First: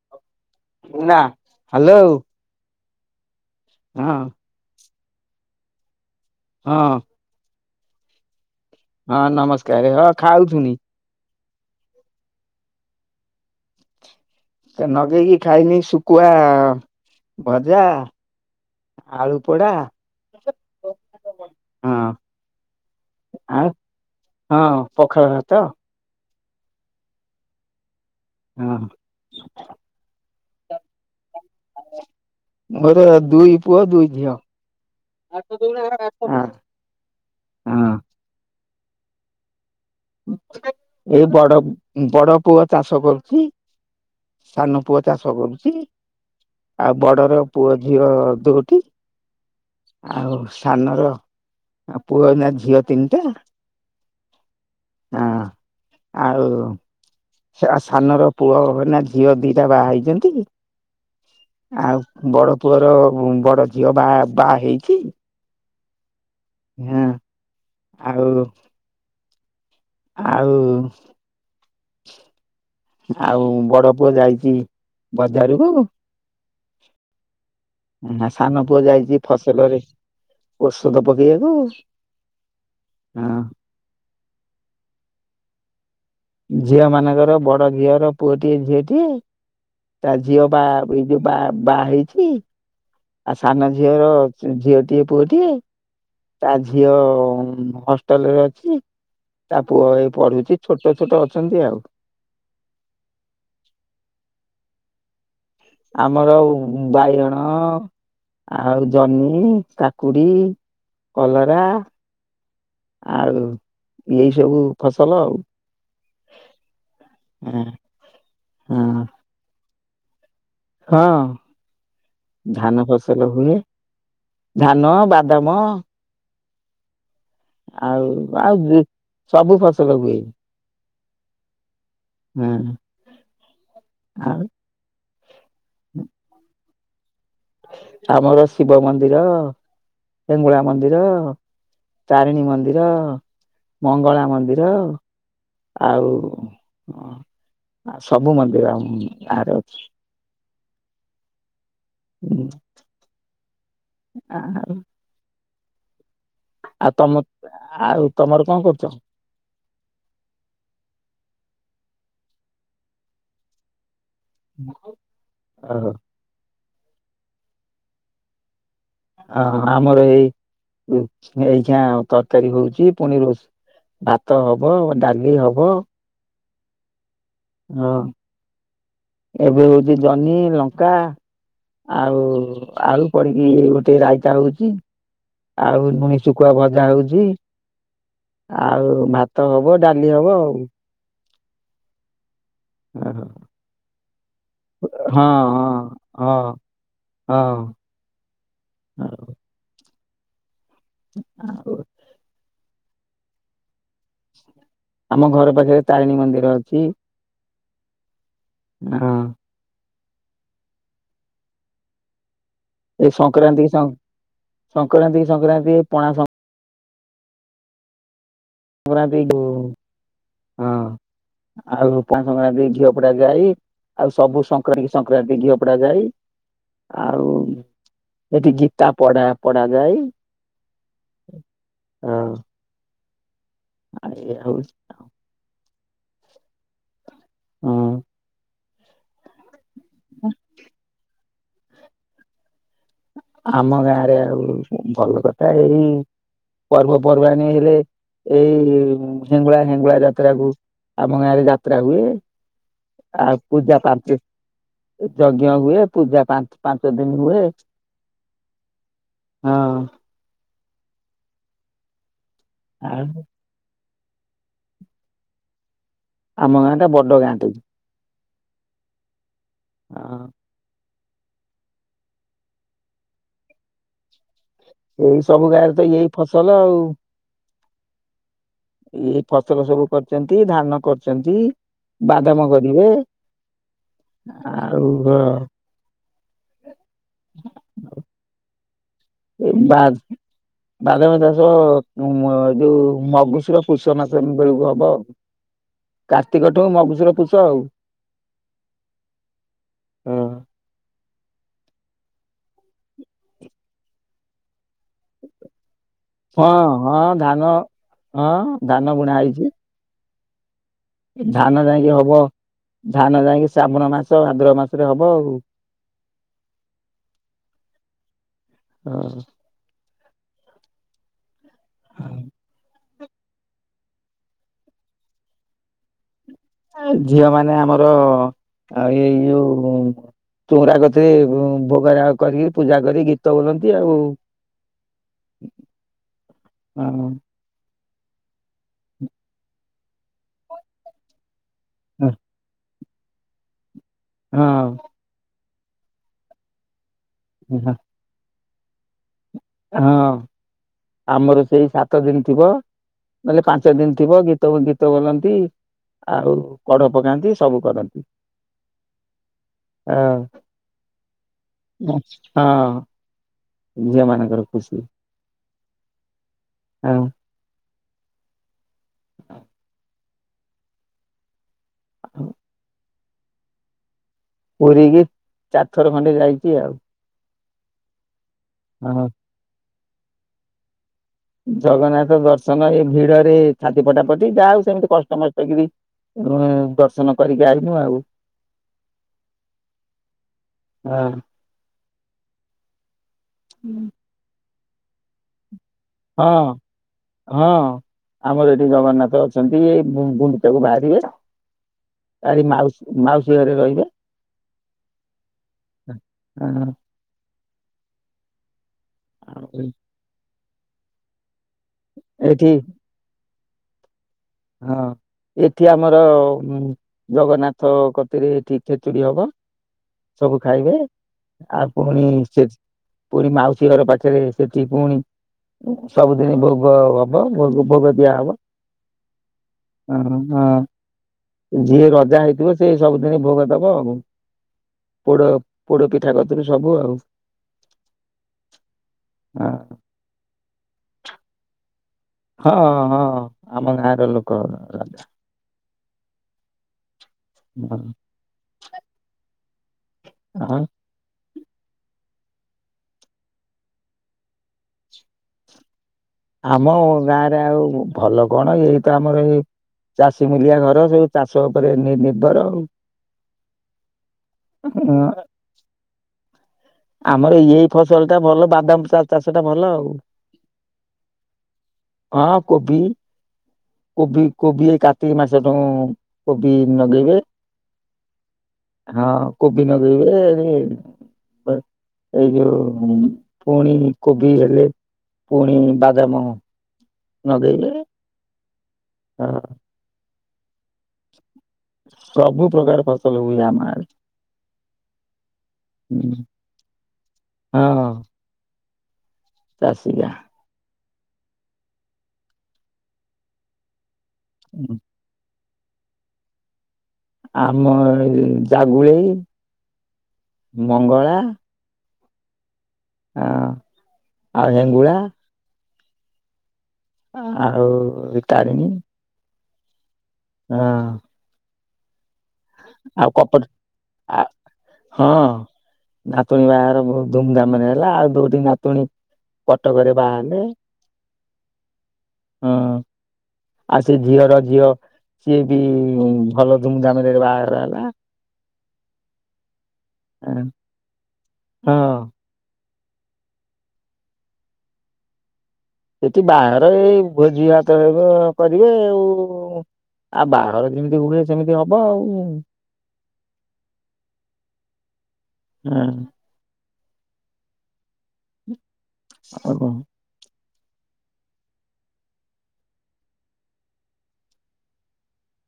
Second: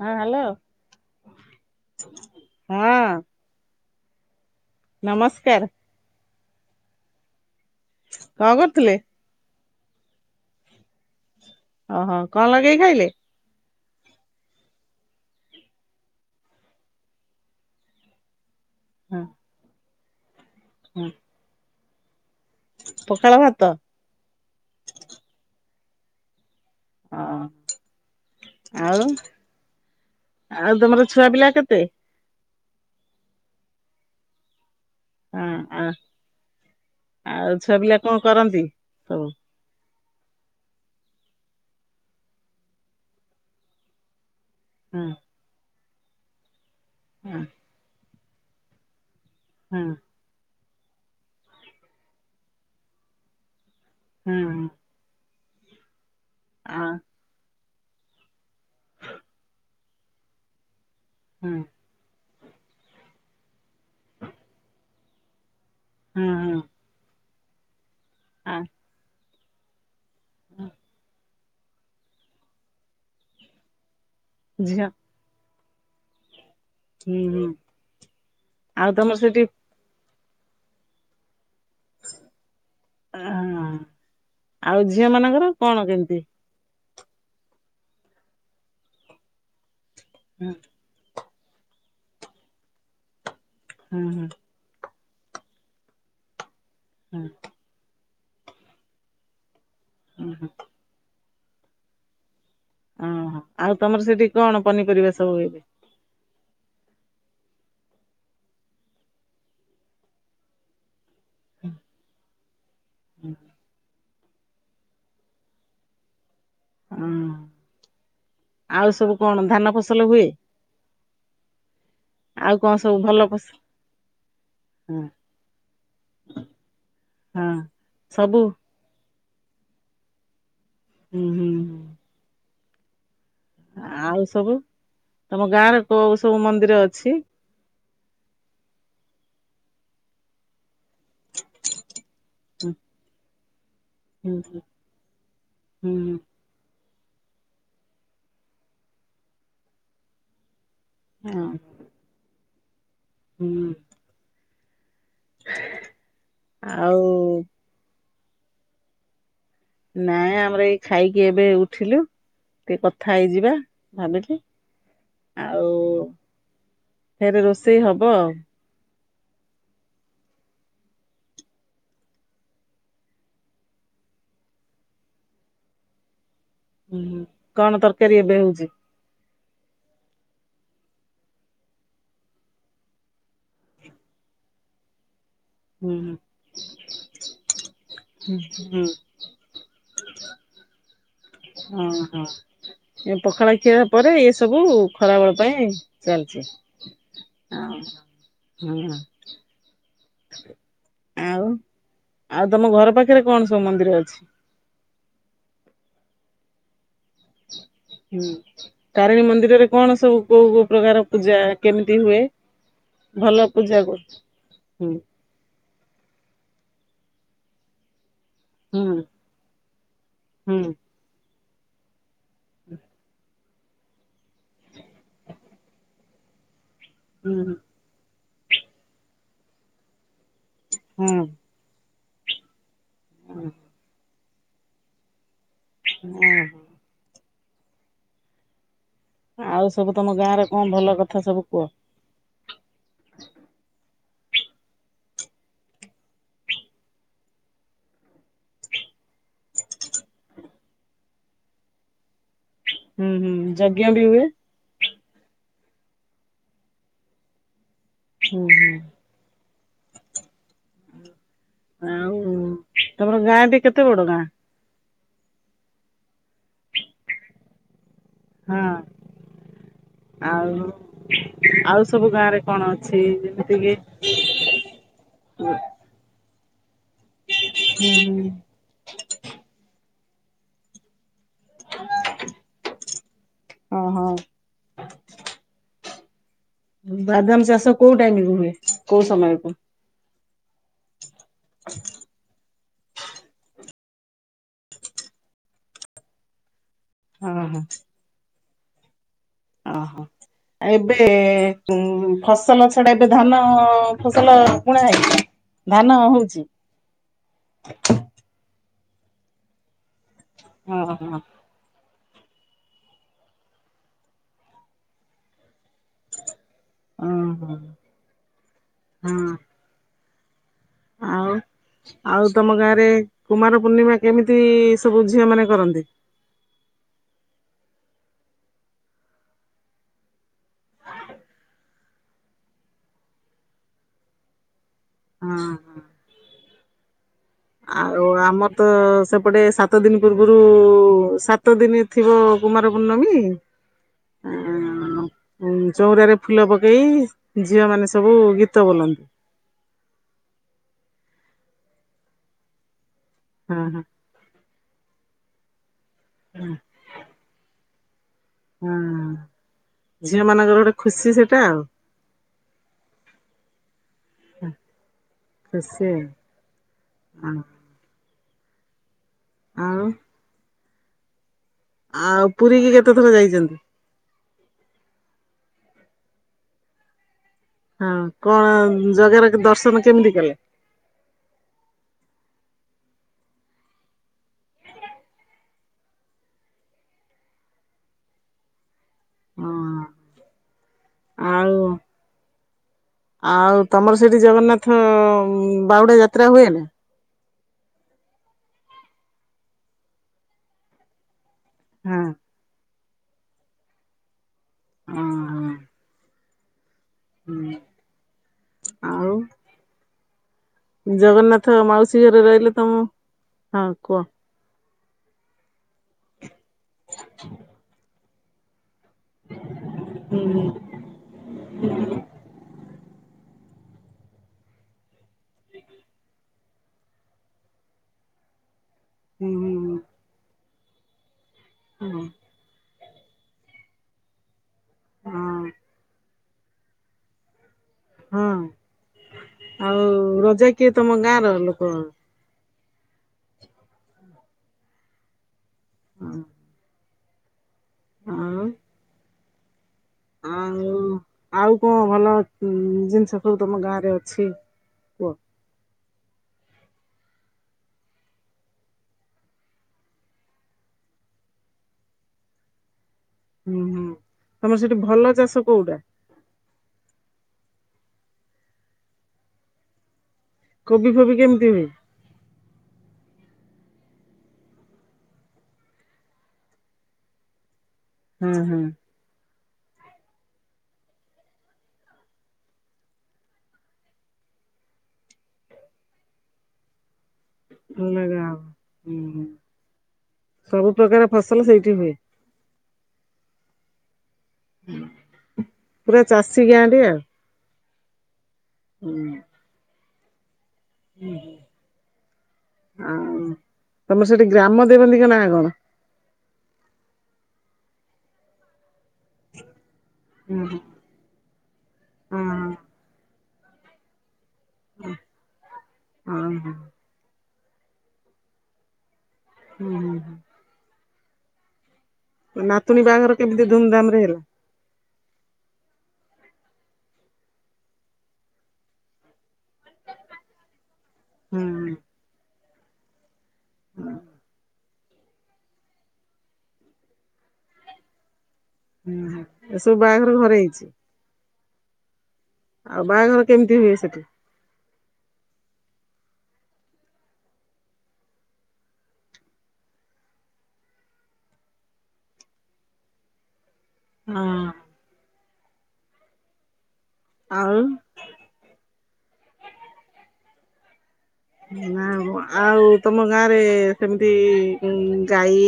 ହଁ ହାଲୋ। ନା ହ୍ୟାଲୋ ହଁ। ହଁ। ନମସ୍କାର୍। ହଁ। କଣ କରୁଥିଲେ? ହଁ ନମସ୍କାର ହଁ ଖାଉଥୁନି। ଓହୋ। କଣ ଲଗେଇ ଖାଇଲେ? ନଗେଇକି ଖାଇନି ଶୁଖୁଆ ଭଜା ହଁ ଆଳୁ ପୋଡ଼ା। ହଁ ହଁ। ପଖାଳ ଆଉ ଭାତ? ହଁ ପଖାଳ ଭାତ ଓ ହଁ ଆଉ, ଆଉ ତମର ଛୁଆ ପିଲା କେତେ? ମୋର ଦୁଇ ପୁଅ ଦୁଇ ଝିଅ। ହଁ ଆ ଆଉ ଛୁଆ ହଁ ପିଲା କଣ କରନ୍ତି ସବୁ ଏଇ ବଡ ବଡ ପୁଅ ଚାଷ କରୁଛି ସାନ ହଁ ପୁଅ ଚାଷ କରୁଛି ଆଉ ହଁ ବଡର ପୁଅ ଝିଅ ଦୋ ଟି। ହ। ଆଉ ସାନରଆଉ ପୁଅ ନା ଝିଅ ତିନିଟା। ହୁଁ। ହଁ ଆଉ ହଁ। ସେ ସାନର ପୁଅ ନା ଝିଅ ଦିଟା ବାହା ହେଇଛନ୍ତି ହୁଁ। ଆଉ ବଡ ପୁଅର ବଡ ଝିଅ ବା ବାହା ହେଇଛି। ହୁଁ ହୁଁ। ହଁ। ଆଉ ହଁ। ଆଉ। ଆଉ ବଡ ପୁଅ ଯାଇଛି ଝିଅ ବଜାରକୁ ହୁଁ ହୁଁ। ସାନ ପୁଅ ଆଉ ତମର ଯାଇଛି ସେଠି ଫସଲରେ ଔଷଧ ପକେଇବାକୁ ହଁ ଆଉ ଝିଅ ମାନଙ୍କର କଣ କେମିତି ଝିଅ ମାନଙ୍କର ବଡ ଝିଅର ପୁଅଟିଏ ଝିଅଟିଏ ତା ଝିଅ ହୁଁ ବା ଏଇ ଯୋଉ ବା ବାହା ହେଇଛି। ଆଉ ସାନ ହୁଁ ଝିଅର ଝି ଝିଅଟିଏ ପୁଅଟିଏ ତା ଝିଅ ହୁଁ। ହୁଁ ହଷ୍ଟେଲ ରେ ଅଛି ତା ପୁଅ ଏ ହୁଁ ହୁଁ ପଢୁଛି ଛୋଟ ଛୋଟ ଅଛନ୍ତି ଆଉ। ଓହୋ ଆଉ ତମର ସେଠି କଣ ପନିପରିବା ସବୁ ହୁଏ ଏବେ? ଆମର ଉ ବାଇଗଣ ଆଉ ଜହ୍ନି କାକୁଡି କଲରା ଆଉ ଏଇ ସବୁ ଫସଲ ଆଉ। ହଁ ହଁ ହଁ ଆଉ ସବୁ କଣ ଧାନ ଫସଲ ହୁଏ? ହଁ। ଆଉ କଣ ଧାନ ସବୁ ଭଲ ଫସଲ ଫସ ହୁଏ ଧାନ ବାଦାମ। ହଁ ଆଉ ସବୁ ଆଉ ଯୋ ସବୁ ଫସଲ ହୁଏ। ହୁଁ ହୁଁ। ହୁଁ ଆଉ ସବୁ ତମ ଗାଁରେ କୋଉ ସବୁ ମନ୍ଦିର ଅଛି? ଆମର ଶିବ ମନ୍ଦିର ହେଙ୍ଗୁଳା ମନ୍ଦିର ତାରିଣୀ ହୁଁ ମନ୍ଦିର ମଙ୍ଗଳା ହୁଁ ମନ୍ଦିର ହୁଁ ଆଉ ହଁ ଆଉ ସବୁ ମନ୍ଦିର ଆମ ଗାରେ ଅଛି। ହଁ ହୁଁ ହୁଁ ଆ ହଉ ହ [inaudible] ଆଉ ତମ ଆଉ ତମର କଣ କରୁଛ? ନାଇଁ ଆମର ଏଇ ଖାଇକି ଏବେ ଉଠିଲୁ ଟିକେ କଥା ହେଇଯିବା ଭାବିଲି ଆଉ ଫେରେ ରୋଷେଇ ହବ ଆଉ ହଁ ଆମର ଏଇ ଏଇକ୍ଷିଣା ତରକାରୀ ହଉଛି ପୁଣି ରୋଷ ଭାତ ହବ ଡାଲି ହବ ହୁଁ କଣ ହଁ ତରକାରୀ ଏବେ ହେଉଛି? ଏବେ ହଉଛି ଜହ୍ନି ଲଙ୍କା ଆଉ ଆଳୁ ପଡିକି ଗୋଟେ ରାଇତା ହଉଛି। ଆଉ ହୁଁ ଲୁଣି ଶୁଖୁଆ ଭଜା ହଉଚି ଆଉ ଭା ତ ହବ ଡାଲି ହବ ଆଉ। ହଁ ହଁ। ଏ ଆଉ ପଖାଳ ଖିଆ ପରେ ଏ ସବୁ ହଁ ଖରାବେଳ ପାଇଁ ଚାଲିଛି। ହଁ ହଁ। ହଁ ଆଉ? ହଁ ଆଉ ତମ ଘର ପାଖରେ କଣ ସବୁ ମନ୍ଦିର ଅଛି? ଆମ ଘର ପାଖେରେ ତାରିଣୀ ମନ୍ଦିର ଅଛି। ହୁଁ ହଁ ତାରିଣୀ ମନ୍ଦିରରେ କଣ ସବୁ କୋଉ କୋଉ ପ୍ରକାର ପୂଜା କେମିତି ହୁଏ? ଏ ଭଲ ସଂକ୍ରାନ୍ତି‌ କି ପୂଜା ସଂ କ ହୁଁ ସଂକ୍ରାନ୍ତି କି ସଂକ୍ରାନ୍ତି ପଣା ସଂ ହୁଁ ପଣା ପିଇଲୁ ହୁଁ ହଁ। ଆଉ ତାଙ୍କ [unintelligible] ଘିଅ ପୋଡା ଯାଇ। ଆଉ ସବୁ ସଂକ୍ରାନ୍ତି ସଂକ୍ରାନ୍ତି ଘିଅ ପୋଡା ଯାଇ ଆଉ ହୁଁ ସେଠି ଗୀତା ପଢା ପଢା ଯାଇ। ହୁଁ। ହଁ। ହୁଁ। ଆ ଏଇଆ ହଉ ଅଁ ହଁ। ହୁଁ। ଆଉ ସବୁ ତମ ଗାଁ ରେ କଣ ଭଲ କଥା ସବୁ କୁହ? ଆମ ଗାଁ ରେ ଆଉ ଭଲ କଥା ଏଇ ପର୍ବପର୍ବାଣୀ ହେଲେ ଏଇ ହିଙ୍ଗୁଳା ହେଙ୍ଗୁଳା ଯାତ୍ରାକୁ ଆମ ଗାଁ ରେ ଯାତ୍ରା ହୁଏ। ହୁଁ ହୁଁ ଆଉ ପୂଜା ଯଜ୍ଞ ବି ପାନ୍ତି। ହୁଏ। ଯଜ୍ଞ ହୁଏ ପୂଜା ପାଞ୍ଚ ପାଞ୍ଚ ଦିନି ହୁଏ। ହୁଁ ହୁଁ। ହଁ। ଆଉ ଆଉ ତମର ଗାଁ ଟି କେତେ ବଡ ଗାଁ? ଆମ ଗାଁ ଟା ବଡ ଗାଁ ଟେଇ। ହଁ ହଁ ଆଉ? ଆଉ ସବୁ ଗାଁ ରେ କଣ ଅଛି ଯେମିତି କି ଏଇ ସବୁ ଗାଁରେ ତ ଏଇ ଫସଲ ଆଉ। ହୁଁ ହୁଁ। ଏଇ ଫସଲ ସବୁ କରିଛନ୍ତି ଧାନ କରି ଛନ୍ତି ବାଦାମ କରିବେ ଓହୋ ଆଉ କ ବାଦାମ ଚାଷ କୋଉ ଟାଇମ୍ ରେ ହୁଏ? କୋଉ ସମୟକୁ? ଏଇ ବାଦ୍ ବାଦାମ ଚାଷ ମ ଯୋଉ ମଗୁସୁର ପୁଷ ମାସ ବେଳକୁ ହବ ଅଉ କାର୍ତ୍ତିକ ଠୁ ମଗୁ ସୁର ପୁଷ ଓହୋ ଆଉ। ଓହୋ ଏବେ ଉ ଫସଲ ଛଡା ଏବେ ଧାନ ଫସଲ ବୁଣା ହେଇଛି? ଧାନ ହଉ ହଁ ହଁ ଧାନ ହଁ ଧାନ ବୁଣା ହେଇଛି। ହଁ ହଁ। ଧାନ ଯାଇକି ହବ ଧାନ ଯାଇକି ଶ୍ରାବଣ ମାସ ଭାଦ୍ରବ ମାସରେ ହବ ଆଉ। ଓ ହୋ ହଁ। ଆଉ ହଁ ଆଉ ତମ ଗାଁ ରେ କୁମାର ପୂର୍ଣ୍ଣିମା କେମିତି ସବୁ ଝିଅ ମାନେ କରନ୍ତି। ଅ ଝିଅ ମାନେ ଆମର ଏଇ ଯୋଉ ଚଉରା କତିରେ ଭୋଗ ରାଗ କରିକି ପୂଜା କରି ଗୀତ ବୋଲନ୍ତି ଆଉ ହଁ ହଁ ହଁ। ଆଉ ଆମର ତ ସେପଟେ ସାତ ଦିନ ପୂର୍ବରୁ ସାତ ସାତ ଦିନ ଥିବ କୁମାର ପୂର୍ଣ୍ଣମୀ ହଁ। ଉ ଚଉରାରେ ଫୁଲ ପକେଇ ଝିଅମାନେ ସବୁ ଗୀତ ବୋଲନ୍ତି। ହଁ ଆମର ସେଇ ସାତ ଦିନ ଥିବ ନହେଲେ ହଁ ପାଞ୍ଚ ହଁ ଦିନ ଥିବ ଗୀ ତ ଗୀତ ବୋଲନ୍ତି ଆଉ କଢ ପକାନ୍ତି ସବୁ କରନ୍ତି। ହୁଁ। ହଁ ଝିଅ ମାନଙ୍କର ଗୋଟେ ଖୁସି ସେଇଟା ହଁ ଝିଅ ମାନଙ୍କର ଆଉ। ଖୁସି ହଁ [inaudible] ଆଉ ଆଉ ପୁରୀ କି କେତେ ଥର ଯାଇଛନ୍ତି। ପୁରୀକି ଚାରଥର ଖଣ୍ଡେ ଯାଇଛି ଆଉ। ହଁ କଣ ହଁ ଜଗାର କ ଦର୍ଶନ କେମିତି କଲେ। ଜଗନ୍ନାଥ ଦର୍ଶନ ଏ ଭିଡରେ ଛାତି ପଟାପଟି ଯାହା ହଉ ସେମିତି କଷ୍ଟମଷ୍ଟ କିରି ଉଁ ଦର୍ଶନ କରିକି ଆଇନୁ ଆଉ। ହଁ ହଁ ଆଉ ଆଉ ତମର ସେଠି ଜଗନ୍ନାଥ ବାଉଡା ଯାତ୍ରା ହୁଏ ହଁ। ନା? ହଁ ଆମର ଏଠି ଜଗନ୍ନାଥ ଅଛନ୍ତି ଏ ଗୁଣ୍ଡିିଚାକୁ ବାହାରିବେ। ହଁ। କାଲି ମାଉସୀ ମାଉସୀ ଘରେ ରହିବେ ହଁ ହ। ହୁଁ ଆଉ। [inaudible] ଜଗନ୍ନାଥ ମାଉସୀ ଘରେ ଏଠି ରହିଲେ ତମ ହଁ କୁହ। ହଁ ଏଠି ଆମର ଜଗନ୍ନାଥ କତିରେ ଏଠି ଛେଚୁଡି ହବ ହୁଁ ସବୁ ହୁଁ ଖାଇବେ ଆଉ ପୁଣି ସେ ପୁଣି ମାଉସୀ ଘର ପାଖରେ ସେଠି ପୁଣି ସବୁଦିନ ଭୋଗ ହବ ଭୋଗ ଭୋଗ ଦିଆହବ। ହୁଁ ହୁଁ। ହ ହଁ ଯିଏ ରଜା ହେଇଥିବ ସେ ସବୁଦିନ ଭୋଗ ଦବ ଆଉ। ପୋଡ ହଁ ପୋଡ ପିଠା କତୁରୁ ସବୁ ଆଉ। ହଁ ଆଉ ରଜା କିଏ ତମ ଗାଁ ର ଲୋକ। ହଁଁ ହଁ ଆମ ଗାଁ ର ଲୋକ। ହଁ। [inaudible] ହଁ। ଆଉ ଆଉ କଣ ଭଲ ଜିନିଷ ସବୁ ତମ ଗାଁ ରେ ଅଛି। କୁହ? ଆମ ଗାଁ ରେ ଆଉ ଭଲ କଣ ଏଇ ତ ଆମର ଏଇ ଚାଷୀ ମୂଲିଆ ଘର ସବୁ ଚାଷ ଉପରେ ନି ନିର୍ଭର ଆଉ। ହୁଁ ହୁଁ ତମର ସେଠି ହଁ ଭଲ ଚାଷ କୋଉଟା। ଆମର ଏଇ ଫସଲ ଟା ଭଲ ବାଦାମ ଚା ଚାଷଟା ଭଲ ଆଉ। କୋବି ଫୋବି କେମିତି ହୁଏ। ହଁ କୋବି କୋବି କୋବି ଏଇ କାର୍ତ୍ତିକ ମାସଠୁ କୋବି ନଗେଇବେ। ହୁଁ ହୁଁ। ହଁ କୋବି ନଗେଇିବେ ଇଏ ଏଇ ଯୋଉ ପୁଣି କୋଭି ଗାଡ଼ି ରେ ପୁଣି ବାଦାମ ନଗେଇବେ ଅଲଗା ଆଉ ହୁଁ ହଁ ସବୁ ପ୍ରକାର ଫସଲ ସେଇଠି ହୁଏ। ସବୁ ପ୍ରକାର ଫସଲ ହୁଏ ଆମ ଆଡେ। ପୁରା ଚାଷୀ ଗାଁଟି ଆଉ। ହଁ ହୁଁ ଚାଷୀ ଗାଁ। ଆ ତମର ସେଠି ଗ୍ରାମ ଦେବନ୍ତୀଙ୍କ ନାଁ କଣ? ଆମ ଜାଗୁଲେଇ ହୁଁ ହୁଁ। ମଙ୍ଗଳା। ଓ ହଁ ଆଉ ହେଙ୍ଗୁଳା। ହଁ ହଁ ଆଉ ତାରିଣୀ। ହୁଁ ହୁଁ ହଁ ନାତୁଣୀ ଆଉ ବାହାଘର କପଟ କେମିତି ଧୁମଧାମରେ ଆ ହେଲା? ହଁ ନାତୁଣୀ ବାହଘର ବହୁତ ଧୁମ ଧାମରେ ହେଲା ଆଉ ଦୋଟି ନାତୁଣୀ କଟକରେ ବାହାହେଲେ। ହୁଁ ହଁ ଆଉ ସେ ଝିଅର ଝିଅ ସିଏ ବି ଭଲ ଧୁମଧାମରେ ବାହାଘର ହେଲା। ହୁଁ ଏସବୁ ବାହାଘର ଘରେ ହେଇଛି। ହଁ ଆଉ ବାହାଘର କେମିତି ହୁଏ ସେଠି? ସେଠି ବାହାଘର ଏଇ ଭୋଜି ଭାତ କରିବେ ଆଉ। ଆଉ ବାହାଘର ଯେମିତି ହୁଏ ସେମିତି ହବ ଆଉ। ହଁ ହୁଁ ଆଉ ଆଉ କଣ? ନା ଆଉ କଣ ଆଉ ତମ ଗାଁ ରେ କେମିତି ଗାଈ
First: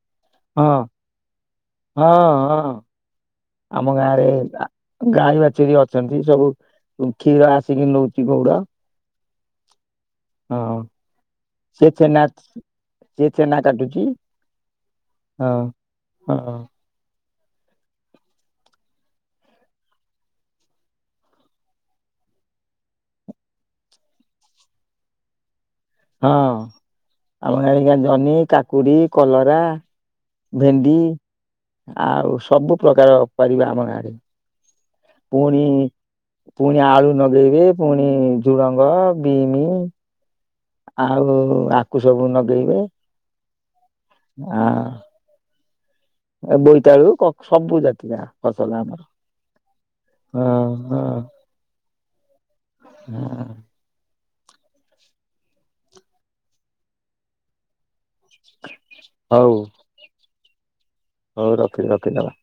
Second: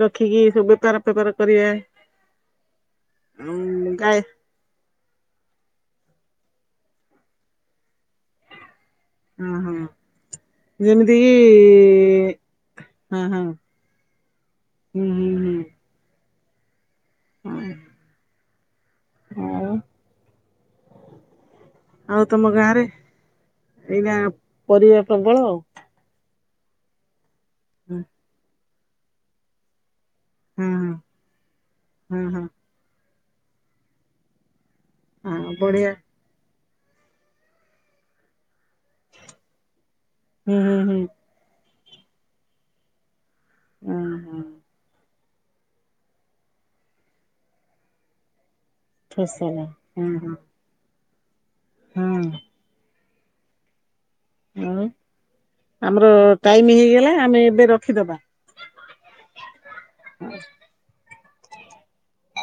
ରଖିକି ସବୁ ବେପାର ଫେପାର କରିବା ହଁ ହଁ ହଁ ଆଉ ଆମ ଗାଈ ଗାଁରେ ଗାଈ ବାଛୁରୀ ଅଛନ୍ତି ସବୁ କ୍ଷୀର ଆସିକି ନଉଛି ଗୋଉଡ। ହଁ ହଁ ହଁ ଯେମିତି କିି ସେ ଛେନା- ହଁ ସେ ହଁ ଛେନା କାଟୁଚି। ହୁଁ ହଁ -ହଁ। ହଁ- ଆଉ ଆଉ ତମ ଗାଁରେ ଏଇନା ପରିବା ପ୍ରବଳ ଆଉ। ହଁ ଆମ ବାଇରେ ଜହ୍ନି, କାକୁଡି, କଲରା ହଁ ଭେଣ୍ଡି ହଁ ହଁ ଆଉ ହଁ ସବୁ ପ୍ରକାର ପରିବା ଆମ ଗାଁ ରେ। ହଁ ପୁଣି ବଢିଆ ପୁଣି ଆଳୁ ଲଗେଇବେ ପୁଣି ଝୁଡ଼ଙ୍ଗ, ବିମି ହୁଁ ହୁଁ ହୁଁ ଆଉ ଆକୁ ସବୁ ନଗେଇବେ। ଅ ହ ଆଉ। ଏ ବୋଇତାଳୁ କ ସବୁ ଜାତିକା ଫସଲ ଆମର। ଫସଲ ହଁ ହଁ ହଁ। ହୁଁ। ଆଉ ଆମର ଟାଇମି ହେଇଗଲା ଆମେ ଏବେ ରଖିଦବା। ହଉ। ହଉ ରଖି -ରଖି ଦବା।